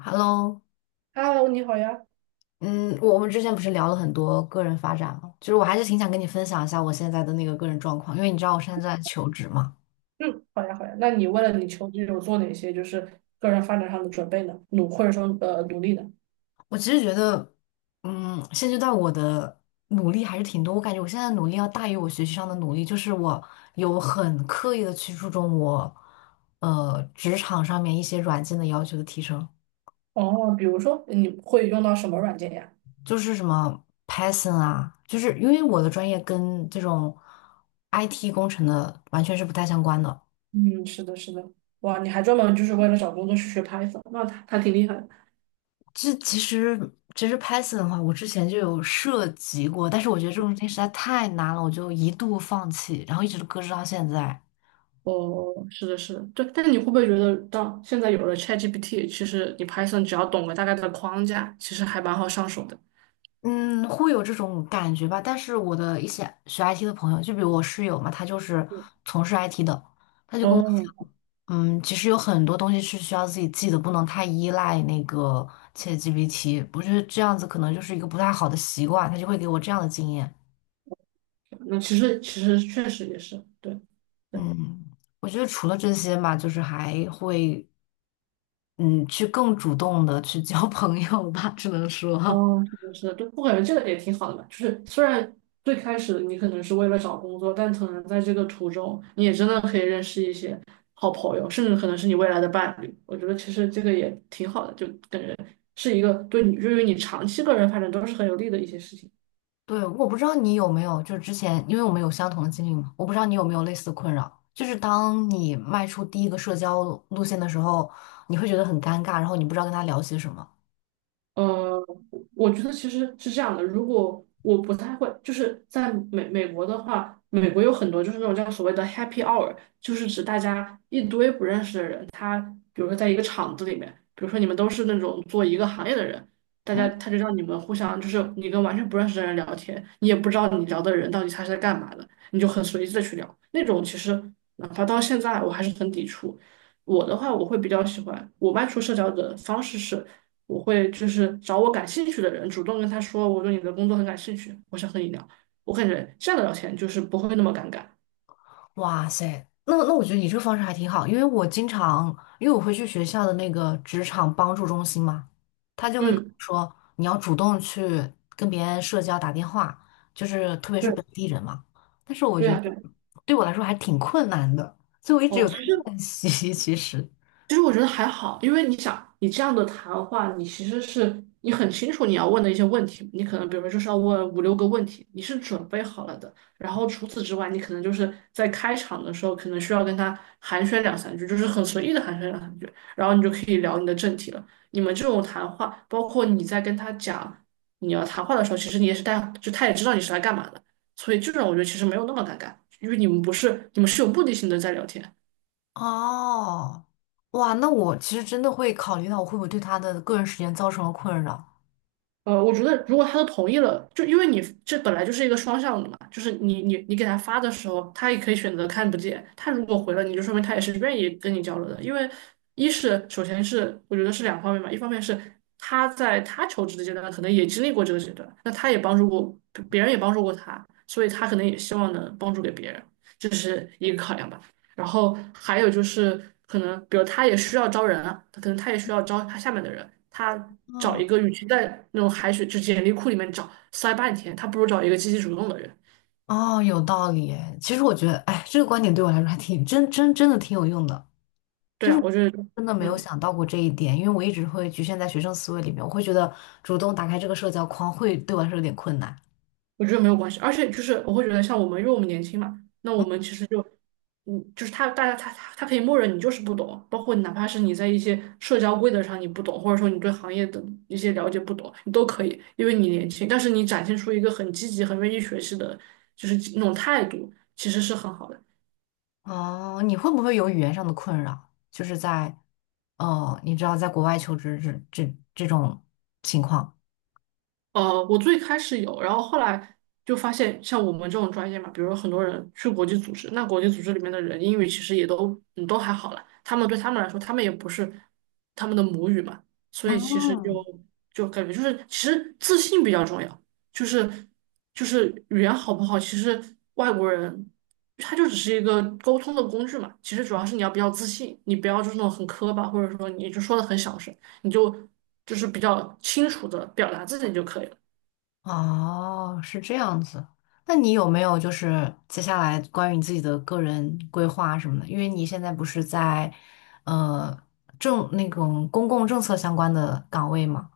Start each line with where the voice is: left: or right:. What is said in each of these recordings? left: Hello，
right: Hello，你好呀。
left: 嗯，我们之前不是聊了很多个人发展吗？就是我还是挺想跟你分享一下我现在的那个个人状况，因为你知道我现在在求职嘛。
right: 嗯，好呀，好呀。那你为了你求职有做哪些就是个人发展上的准备呢？或者说努力呢？
left: 我其实觉得，嗯，现阶段我的努力还是挺多，我感觉我现在的努力要大于我学习上的努力，就是我有很刻意的去注重我，职场上面一些软件的要求的提升，
right: 哦，比如说你会用到什么软件呀？
left: 就是什么 Python 啊，就是因为我的专业跟这种 IT 工程的完全是不太相关的。
right: 嗯，是的，是的。哇，你还专门就是为了找工作去学 Python，那他挺厉害的。
left: 这其实其实 Python 的话，我之前就有涉及过，但是我觉得这种东西实在太难了，我就一度放弃，然后一直搁置到现在。
right: 哦，是的，是的，对。但是你会不会觉得到现在有了 ChatGPT，其实你 Python 只要懂个大概的框架，其实还蛮好上手的。
left: 嗯，会有这种感觉吧。但是我的一些学 IT 的朋友，就比如我室友嘛，他就是从事 IT 的。
right: 哦，
left: 嗯，其实有很多东西是需要自己记的，不能太依赖那个 ChatGPT。不是这样子可能就是一个不太好的习惯，他就会给我这样的经验。
right: 那其实确实也是，对。对。
left: 嗯，我觉得除了这些吧，就是还会，嗯，去更主动的去交 朋友吧，只能说，
right: 哦，是的，是的，就不感觉这个也挺好的吧？就是虽然最开始你可能是为了找工作，但可能在这个途中，你也真的可以认识一些好朋友，甚至可能是你未来的伴侣。我觉得其实这个也挺好的，就感觉是一个对于你长期个人发展都是很有利的一些事情。
left: 对，我不知道你有没有，就是之前，因为我们有相同的经历嘛，我不知道你有没有类似的困扰，就是当你迈出第一个社交路线的时候，你会觉得很尴尬，然后你不知道跟他聊些什么。
right: 呃，我觉得其实是这样的。如果我不太会，就是在美国的话，美国有很多就是那种叫所谓的 happy hour，就是指大家一堆不认识的人，他比如说在一个厂子里面，比如说你们都是那种做一个行业的人，大家
left: 嗯。
right: 他就让你们互相就是你跟完全不认识的人聊天，你也不知道你聊的人到底他是在干嘛的，你就很随意的去聊。那种其实哪怕到现在我还是很抵触。我的话，我会比较喜欢我外出社交的方式是。我会就是找我感兴趣的人，主动跟他说我对你的工作很感兴趣，我想和你聊。我感觉这样的聊天就是不会那么尴尬。
left: 哇塞，那我觉得你这个方式还挺好，因为我经常，因为我会去学校的那个职场帮助中心嘛，他就会跟我
right: 嗯，
left: 说你要主动去跟别人社交打电话，就是特别是
right: 对，
left: 本地人嘛。但是我
right: 对
left: 觉得
right: 啊，对。
left: 对我来说还挺困难的，所以我一直
right: 哦，
left: 有在
right: 其实
left: 练习。其实，
right: 我觉得还好，因为你想，你这样的谈话，你其实是你很清楚你要问的一些问题，你可能比如说就是要问五六个问题，你是准备好了的。然后除此之外，你可能就是在开场的时候，可能需要跟他寒暄两三句，就是很随意的寒暄两三句，然后你就可以聊你的正题了。你们这种谈话，包括你在跟他讲你要谈话的时候，其实你也是带，就他也知道你是来干嘛的，所以这种我觉得其实没有那么尴尬，因为你们不是，你们是有目的性的在聊天。
left: 哦，哇，那我其实真的会考虑到我会不会对他的个人时间造成了困扰。
right: 我觉得如果他都同意了，就因为你这本来就是一个双向的嘛，就是你给他发的时候，他也可以选择看不见。他如果回了你，就说明他也是愿意跟你交流的。因为一是首先是我觉得是两方面吧，一方面是他在他求职的阶段可能也经历过这个阶段，那他也帮助过别人，也帮助过他，所以他可能也希望能帮助给别人，这是一个考量吧。然后还有就是可能，比如他也需要招人啊，可能他也需要招他下面的人，他找
left: 嗯，
right: 一个，与其在那种海水就简历库里面找塞半天，他不如找一个积极主动的人。
left: 哦，有道理诶其实我觉得，哎，这个观点对我来说还挺真的挺有用的。
right: 对
left: 就是
right: 啊，
left: 我
right: 我觉得，
left: 真的没有
right: 嗯。
left: 想到过这一点，因为我一直会局限在学生思维里面，我会觉得主动打开这个社交框会对我来说有点困难。
right: 我觉得没有关系，而且就是我会觉得像我们，因为我们年轻嘛，那我们其实就，就是他大家他可以默认你就是不懂，包括哪怕是你在一些社交规则上你不懂，或者说你对行业的一些了解不懂，你都可以，因为你年轻，但是你展现出一个很积极、很愿意学习的，就是那种态度，其实是很好的。
left: 哦，你会不会有语言上的困扰？就是在，哦，你知道，在国外求职这种情况。
right: 我最开始有，然后后来就发现，像我们这种专业嘛，比如说很多人去国际组织，那国际组织里面的人英语其实也都都还好了，他们对他们来说，他们也不是他们的母语嘛，所以其实就
left: 嗯
right: 感觉就是其实自信比较重要，就是语言好不好，其实外国人他就只是一个沟通的工具嘛，其实主要是你要比较自信，你不要就是那种很磕巴，或者说你就说的很小声。你就是比较清楚的表达自己就可以了。
left: 哦，是这样子。那你有没有就是接下来关于你自己的个人规划什么的？因为你现在不是在呃政那种公共政策相关的岗位吗？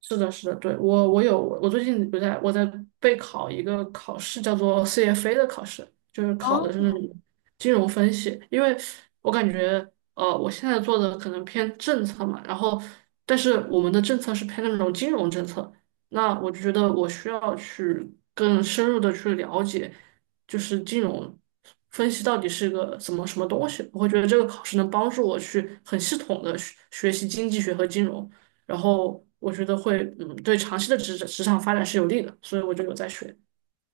right: 是的，是的，对，我有我最近不在我在备考一个考试，叫做 CFA 的考试，就是考
left: 哦
right: 的是那种金融分析。因为我感觉，我现在做的可能偏政策嘛，然后但是我们的政策是偏那种金融政策，那我就觉得我需要去更深入的去了解，就是金融分析到底是个什么东西。我会觉得这个考试能帮助我去很系统的学习经济学和金融。然后我觉得会对长期的职场发展是有利的，所以我就有在学。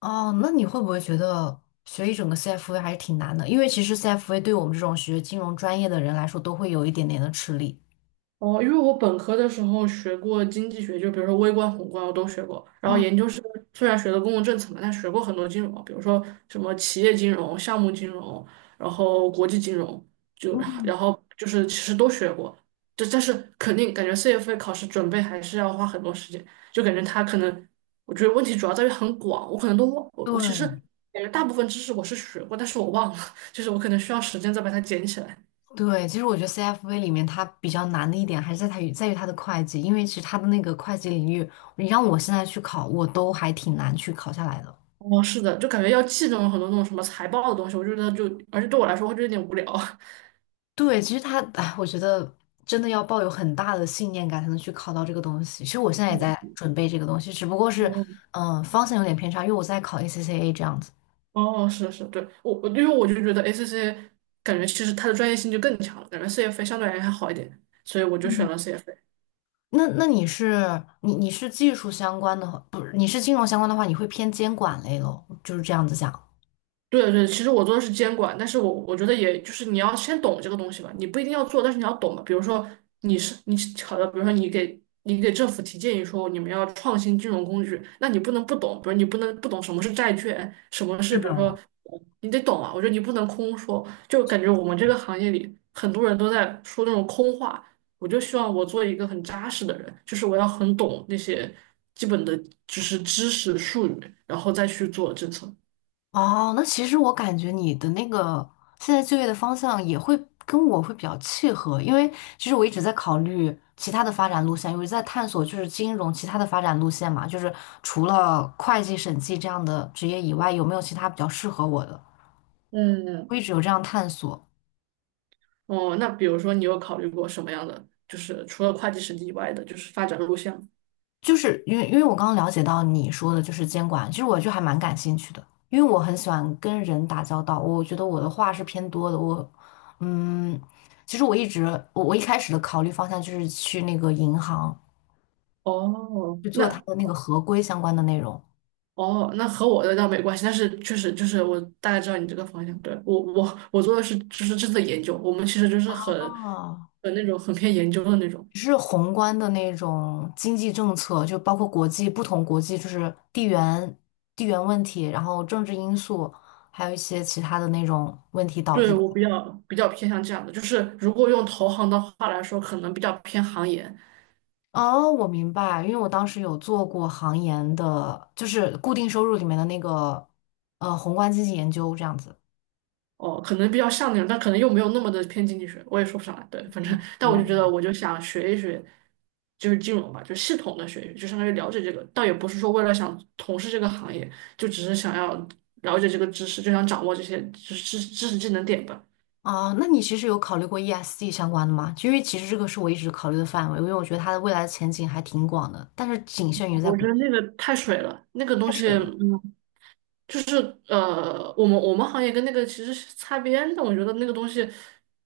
left: 哦，那你会不会觉得学一整个 CFA 还是挺难的？因为其实 CFA 对我们这种学金融专业的人来说，都会有一点点的吃力。
right: 哦，因为我本科的时候学过经济学，就比如说微观、宏观我都学过。然后
left: 嗯，
right: 研究生虽然学的公共政策嘛，但学过很多金融，比如说什么企业金融、项目金融，然后国际金融，就
left: 嗯
right: 然后就是其实都学过。但是肯定感觉 CFA 考试准备还是要花很多时间，就感觉它可能，我觉得问题主要在于很广，我可能都忘，我其实
left: 对。
right: 感觉大部分知识我是学过，但是我忘了，就是我可能需要时间再把它捡起来。
left: 对，其实我觉得 CFA 里面它比较难的一点还是在在于它的会计，因为其实它的那个会计领域，你让我现在去考，我都还挺难去考下来的。
right: 哦，是的，就感觉要记那种很多那种什么财报的东西，我觉得就，而且对我来说，会就有点无聊。
left: 对，其实它，哎，我觉得真的要抱有很大的信念感才能去考到这个东西。其实我现在也在
right: 嗯，
left: 准备这个东西，只不过是，
right: 哦，
left: 嗯、方向有点偏差，因为我在考 ACCA 这样子。
right: 哦，是是，对，我因为我就觉得 ACC 感觉其实它的专业性就更强了，感觉 CFA 相对来说还好一点，所以我就选
left: 嗯。
right: 了 CFA。
left: 那你你是技术相关的话，不是你是金融相关的话，你会偏监管类咯，就是这样子讲。
right: 对对，其实我做的是监管，但是我觉得也就是你要先懂这个东西吧，你不一定要做，但是你要懂嘛。比如说你是你好的，比如说你给政府提建议说你们要创新金融工具，那你不能不懂，比如你不能不懂什么是债券，什么是
left: 是
right: 比如说
left: 的，
right: 你得懂啊。我觉得你不能空说，就感觉我们这个行业里很多人都在说那种空话。我就希望我做一个很扎实的人，就是我要很懂那些基本的就是知识术语，然后再去做政策。
left: 哦，那其实我感觉你的那个现在就业的方向也会跟我会比较契合，因为其实我一直在考虑其他的发展路线，我一直在探索就是金融其他的发展路线嘛，就是除了会计、审计这样的职业以外，有没有其他比较适合我的？
right: 嗯，
left: 我一直有这样探索。
right: 哦，那比如说你有考虑过什么样的，就是除了会计审计以外的，就是发展路线吗？
left: 就是因为我刚刚了解到你说的就是监管，其实我就还蛮感兴趣的，因为我很喜欢跟人打交道，我觉得我的话是偏多的，我嗯，其实我一开始的考虑方向就是去那个银行
right: 哦，
left: 去做它
right: 那。
left: 的那个合规相关的内容。
right: 哦，那和我的倒没关系，但是确实就是我大概知道你这个方向。对，我做的是就是这次的研究，我们其实就是很
left: 哦，
right: 很那种很偏研究的那种。
left: 就是宏观的那种经济政策，就包括国际不同国际，就是地缘问题，然后政治因素，还有一些其他的那种问题导
right: 对，
left: 致。
right: 我比较偏向这样的，就是如果用投行的话来说，可能比较偏行业；
left: 哦，我明白，因为我当时有做过行研的，就是固定收入里面的那个宏观经济研究这样子。
right: 哦，可能比较像那种，但可能又没有那么的偏经济学，我也说不上来。对，反正，但我就觉得，我就想学一学，就是金融吧，就系统的学一学，就相当于了解这个，倒也不是说为了想从事这个行业，就只是想要了解这个知识，就想掌握这些知识技能点吧。
left: 啊，那你其实有考虑过 ESG 相关的吗？因为其实这个是我一直考虑的范围，因为我觉得它的未来的前景还挺广的，但是仅限于在
right: 我
left: 股
right: 觉得那个太水了，那个东
left: 太
right: 西，
left: 水了。
right: 就是我们行业跟那个其实是擦边的，我觉得那个东西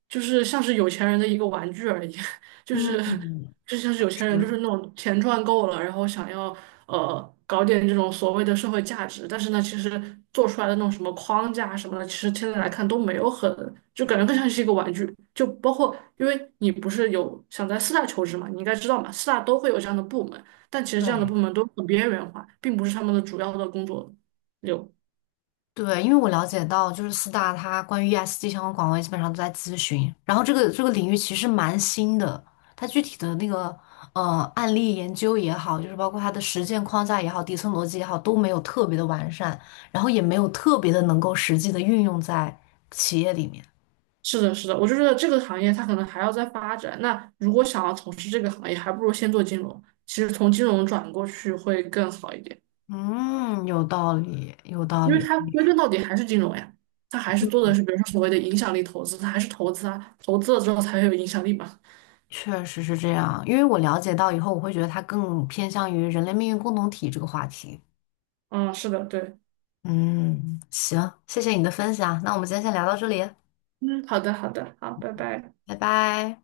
right: 就是像是有钱人的一个玩具而已，就是
left: 嗯，
right: 就像是有钱人就
left: 是，
right: 是那种钱赚够了，然后想要搞点这种所谓的社会价值，但是呢，其实做出来的那种什么框架什么的，其实现在来看都没有很，就感觉更像是一个玩具，就包括因为你不是有想在四大求职嘛，你应该知道嘛，四大都会有这样的部门，但其实这样的
left: 对。
right: 部门都很边缘化，并不是他们的主要的工作。有。
left: 对，因为我了解到，就是四大它关于 ESG 相关岗位基本上都在咨询，然后这个领域其实蛮新的，它具体的那个案例研究也好，就是包括它的实践框架也好、底层逻辑也好，都没有特别的完善，然后也没有特别的能够实际的运用在企业里面。
right: 是的，是的，我就觉得这个行业它可能还要再发展。那如果想要从事这个行业，还不如先做金融。其实从金融转过去会更好一点，
left: 嗯，有道理，有道
right: 因为
left: 理，
right: 它归根到底还是金融呀，它还是做的是比如说所谓的影响力投资，它还是投资啊，投资了之后才会有影响力嘛。
left: 确实是这样。因为我了解到以后，我会觉得它更偏向于人类命运共同体这个话题。
right: 嗯，是的，对，
left: 嗯，行，谢谢你的分享，那我们今天先聊到这里，
right: 嗯，好的，好的，好，拜拜。
left: 拜拜。